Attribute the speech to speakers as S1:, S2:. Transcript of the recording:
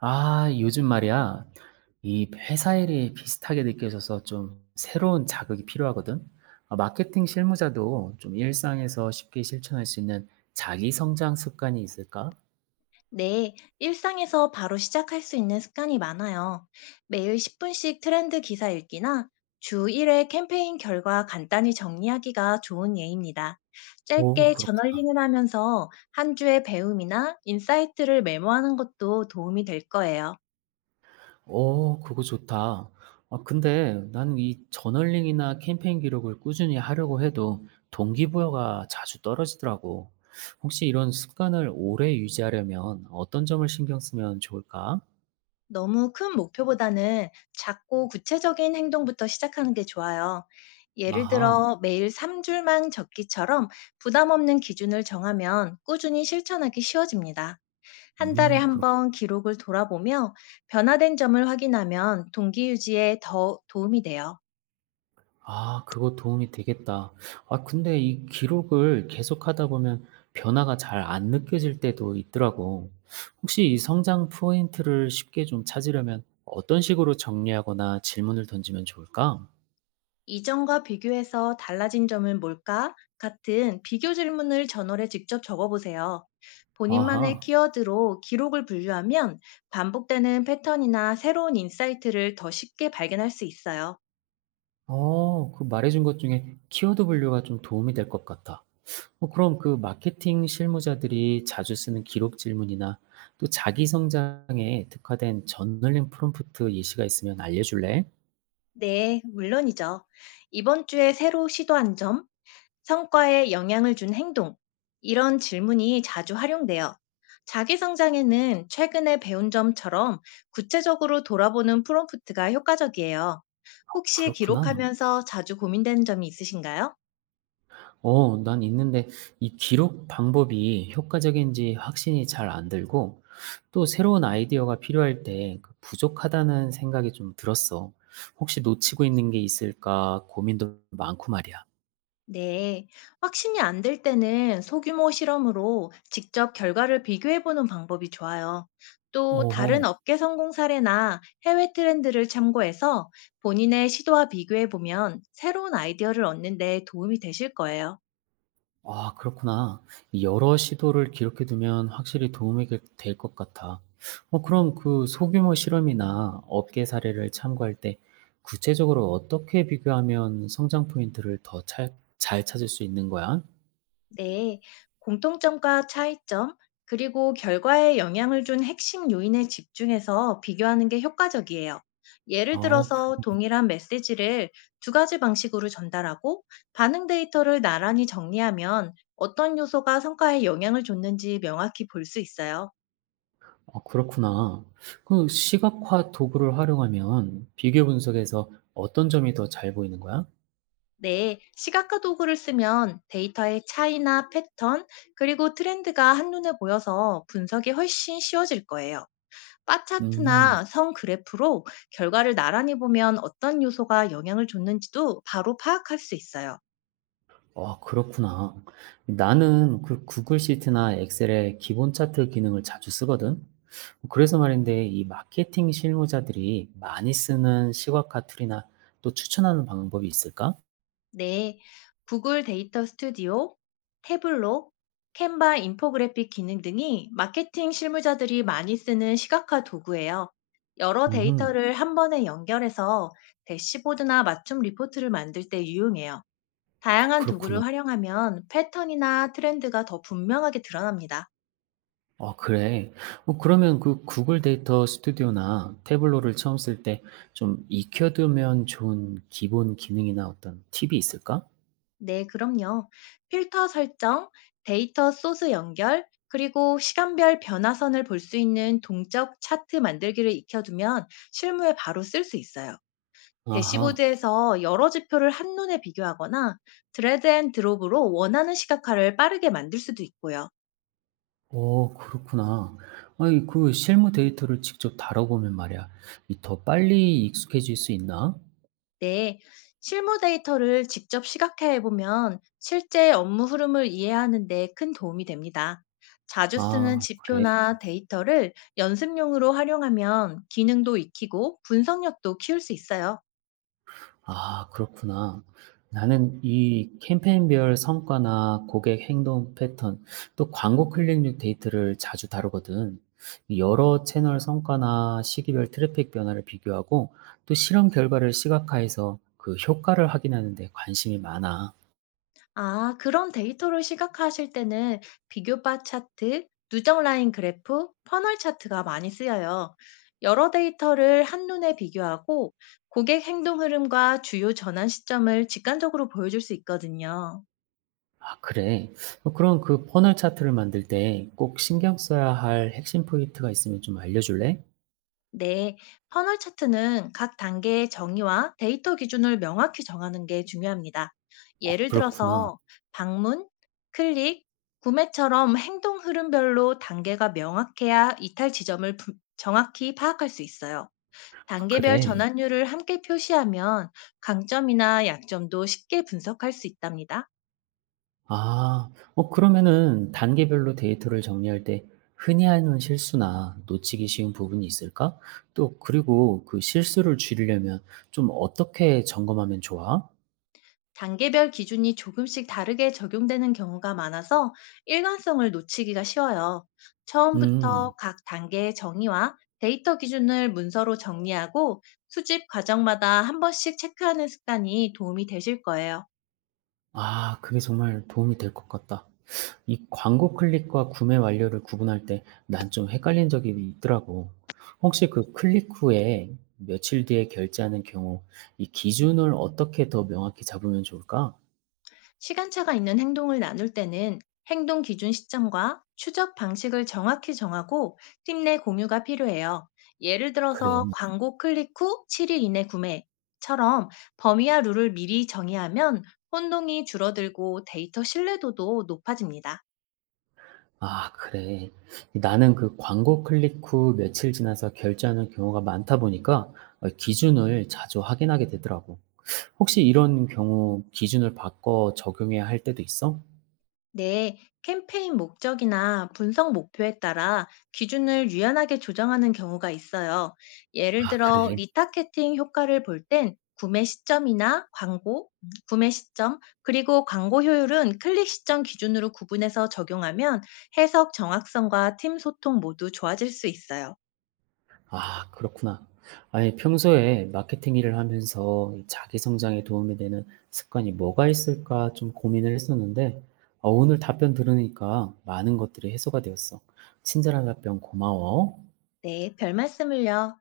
S1: 아, 요즘 말이야. 이 회사 일이 비슷하게 느껴져서 좀 새로운 자극이 필요하거든. 아, 마케팅 실무자도 좀 일상에서 쉽게 실천할 수 있는 자기 성장 습관이 있을까?
S2: 네, 일상에서 바로 시작할 수 있는 습관이 많아요. 매일 10분씩 트렌드 기사 읽기나 주 1회 캠페인 결과 간단히 정리하기가 좋은 예입니다.
S1: 오,
S2: 짧게
S1: 그렇구나.
S2: 저널링을 하면서 한 주의 배움이나 인사이트를 메모하는 것도 도움이 될 거예요.
S1: 오, 그거 좋다. 아, 근데 나는 이 저널링이나 캠페인 기록을 꾸준히 하려고 해도 동기부여가 자주 떨어지더라고. 혹시 이런 습관을 오래 유지하려면 어떤 점을 신경 쓰면 좋을까?
S2: 너무 큰 목표보다는 작고 구체적인 행동부터 시작하는 게 좋아요. 예를
S1: 아하.
S2: 들어 매일 3줄만 적기처럼 부담 없는 기준을 정하면 꾸준히 실천하기 쉬워집니다. 한 달에 한
S1: 그렇구나.
S2: 번 기록을 돌아보며 변화된 점을 확인하면 동기 유지에 더 도움이 돼요.
S1: 아 그거 도움이 되겠다. 아 근데 이 기록을 계속하다 보면 변화가 잘 안 느껴질 때도 있더라고. 혹시 이 성장 포인트를 쉽게 좀 찾으려면 어떤 식으로 정리하거나 질문을 던지면 좋을까?
S2: "이전과 비교해서 달라진 점은 뭘까?" 같은 비교 질문을 저널에 직접 적어 보세요. 본인만의
S1: 아하.
S2: 키워드로 기록을 분류하면 반복되는 패턴이나 새로운 인사이트를 더 쉽게 발견할 수 있어요.
S1: 어, 그 말해준 것 중에 키워드 분류가 좀 도움이 될 것 같아. 어, 그럼 그 마케팅 실무자들이 자주 쓰는 기록 질문이나 또 자기 성장에 특화된 저널링 프롬프트 예시가 있으면 알려줄래?
S2: 네, 물론이죠. "이번 주에 새로 시도한 점, 성과에 영향을 준 행동, 이런 질문이 자주 활용돼요. 자기 성장에는 최근에 배운 점처럼 구체적으로 돌아보는 프롬프트가 효과적이에요. 혹시
S1: 그렇구나.
S2: 기록하면서 자주 고민되는 점이 있으신가요?
S1: 어 난 있는데 이 기록 방법이 효과적인지 확신이 잘 안 들고 또 새로운 아이디어가 필요할 때그 부족하다는 생각이 좀 들었어. 혹시 놓치고 있는 게 있을까 고민도 많고 말이야.
S2: 네, 확신이 안 될 때는 소규모 실험으로 직접 결과를 비교해 보는 방법이 좋아요. 또 다른
S1: 오호.
S2: 업계 성공 사례나 해외 트렌드를 참고해서 본인의 시도와 비교해 보면 새로운 아이디어를 얻는 데 도움이 되실 거예요.
S1: 아, 그렇구나. 이 여러 시도를 기록해 두면 확실히 도움이 그, 될것 같아. 어, 그럼 그 소규모 실험이나 업계 사례를 참고할 때 구체적으로 어떻게 비교하면 성장 포인트를 더 잘 찾을 수 있는 거야?
S2: 네, 공통점과 차이점, 그리고 결과에 영향을 준 핵심 요인에 집중해서 비교하는 게 효과적이에요. 예를
S1: 아
S2: 들어서
S1: 그
S2: 동일한 메시지를 두 가지 방식으로 전달하고 반응 데이터를 나란히 정리하면 어떤 요소가 성과에 영향을 줬는지 명확히 볼 수 있어요.
S1: 아 그렇구나. 그 시각화 도구를 활용하면 비교 분석에서 어떤 점이 더 잘 보이는 거야?
S2: 네, 시각화 도구를 쓰면 데이터의 차이나 패턴, 그리고 트렌드가 한눈에 보여서 분석이 훨씬 쉬워질 거예요. 바
S1: 음.
S2: 차트나 선 그래프로 결과를 나란히 보면 어떤 요소가 영향을 줬는지도 바로 파악할 수 있어요.
S1: 아 그렇구나. 나는 그 구글 시트나 엑셀의 기본 차트 기능을 자주 쓰거든. 그래서 말인데 이 마케팅 실무자들이 많이 쓰는 시각화 툴이나 또 추천하는 방법이 있을까?
S2: 네. 구글 데이터 스튜디오, 태블로, 캔바 인포그래픽 기능 등이 마케팅 실무자들이 많이 쓰는 시각화 도구예요. 여러
S1: 음.
S2: 데이터를 한 번에 연결해서 대시보드나 맞춤 리포트를 만들 때 유용해요.
S1: 어
S2: 다양한 도구를
S1: 그렇구나.
S2: 활용하면 패턴이나 트렌드가 더 분명하게 드러납니다.
S1: 아 그래? 어 그러면 그 구글 데이터 스튜디오나 태블로를 처음 쓸 때 좀 익혀 두면 좋은 기본 기능이나 어떤 팁이 있을까?
S2: 네, 그럼요. 필터 설정, 데이터 소스 연결, 그리고 시간별 변화선을 볼 수 있는 동적 차트 만들기를 익혀두면 실무에 바로 쓸 수 있어요.
S1: 아하.
S2: 대시보드에서 여러 지표를 한눈에 비교하거나 드래그 앤 드롭으로 원하는 시각화를 빠르게 만들 수도 있고요.
S1: 오 그렇구나. 아니 그 실무 데이터를 직접 다뤄 보면 말이야. 이 더 빨리 익숙해질 수 있나?
S2: 네, 실무 데이터를 직접 시각화해 보면 실제 업무 흐름을 이해하는 데 큰 도움이 됩니다. 자주 쓰는
S1: 아 그래.
S2: 지표나 데이터를 연습용으로 활용하면 기능도 익히고 분석력도 키울 수 있어요.
S1: 아 그렇구나. 나는 이 캠페인별 성과나 고객 행동 패턴, 또 광고 클릭률 데이터를 자주 다루거든. 여러 채널 성과나 시기별 트래픽 변화를 비교하고 또 실험 결과를 시각화해서 그 효과를 확인하는 데 관심이 많아.
S2: 아, 그런 데이터를 시각화하실 때는 비교바 차트, 누적 라인 그래프, 퍼널 차트가 많이 쓰여요. 여러 데이터를 한눈에 비교하고 고객 행동 흐름과 주요 전환 시점을 직관적으로 보여줄 수 있거든요.
S1: 아, 그래. 어, 그럼 그 퍼널 차트를 만들 때 꼭 신경 써야 할 핵심 포인트가 있으면 좀 알려줄래?
S2: 네, 퍼널 차트는 각 단계의 정의와 데이터 기준을 명확히 정하는 게 중요합니다.
S1: 어,
S2: 예를
S1: 그렇구나.
S2: 들어서 방문, 클릭, 구매처럼 행동 흐름별로 단계가 명확해야 이탈 지점을 정확히 파악할 수 있어요. 단계별
S1: 그래.
S2: 전환율을 함께 표시하면 강점이나 약점도 쉽게 분석할 수 있답니다.
S1: 아. 어 그러면은 단계별로 데이터를 정리할 때 흔히 하는 실수나 놓치기 쉬운 부분이 있을까? 또 그리고 그 실수를 줄이려면 좀 어떻게 점검하면 좋아?
S2: 단계별 기준이 조금씩 다르게 적용되는 경우가 많아서 일관성을 놓치기가 쉬워요.
S1: 음.
S2: 처음부터 각 단계의 정의와 데이터 기준을 문서로 정리하고 수집 과정마다 한 번씩 체크하는 습관이 도움이 되실 거예요.
S1: 아 그게 정말 도움이 될 것 같다. 이 광고 클릭과 구매 완료를 구분할 때 난 좀 헷갈린 적이 있더라고. 혹시 그 클릭 후에 며칠 뒤에 결제하는 경우 이 기준을 어떻게 더 명확히 잡으면 좋을까?
S2: 시간차가 있는 행동을 나눌 때는 행동 기준 시점과 추적 방식을 정확히 정하고 팀 내 공유가 필요해요. 예를
S1: 그래.
S2: 들어서 광고 클릭 후 7일 이내 구매처럼 범위와 룰을 미리 정의하면 혼동이 줄어들고 데이터 신뢰도도 높아집니다.
S1: 아 그래. 나는 그 광고 클릭 후 며칠 지나서 결제하는 경우가 많다 보니까 어, 기준을 자주 확인하게 되더라고. 혹시 이런 경우 기준을 바꿔 적용해야 할 때도 있어?
S2: 네, 캠페인 목적이나 분석 목표에 따라 기준을 유연하게 조정하는 경우가 있어요. 예를
S1: 아
S2: 들어,
S1: 그래.
S2: 리타케팅 효과를 볼 땐 구매 시점이나 광고, 구매 시점, 그리고 광고 효율은 클릭 시점 기준으로 구분해서 적용하면 해석 정확성과 팀 소통 모두 좋아질 수 있어요.
S1: 아 그렇구나. 아니 평소에 마케팅 일을 하면서 이 자기 성장에 도움이 되는 습관이 뭐가 있을까 좀 고민을 했었는데 어, 오늘 답변 들으니까 많은 것들이 해소가 되었어. 친절한 답변 고마워.
S2: 네, 별 말씀을요.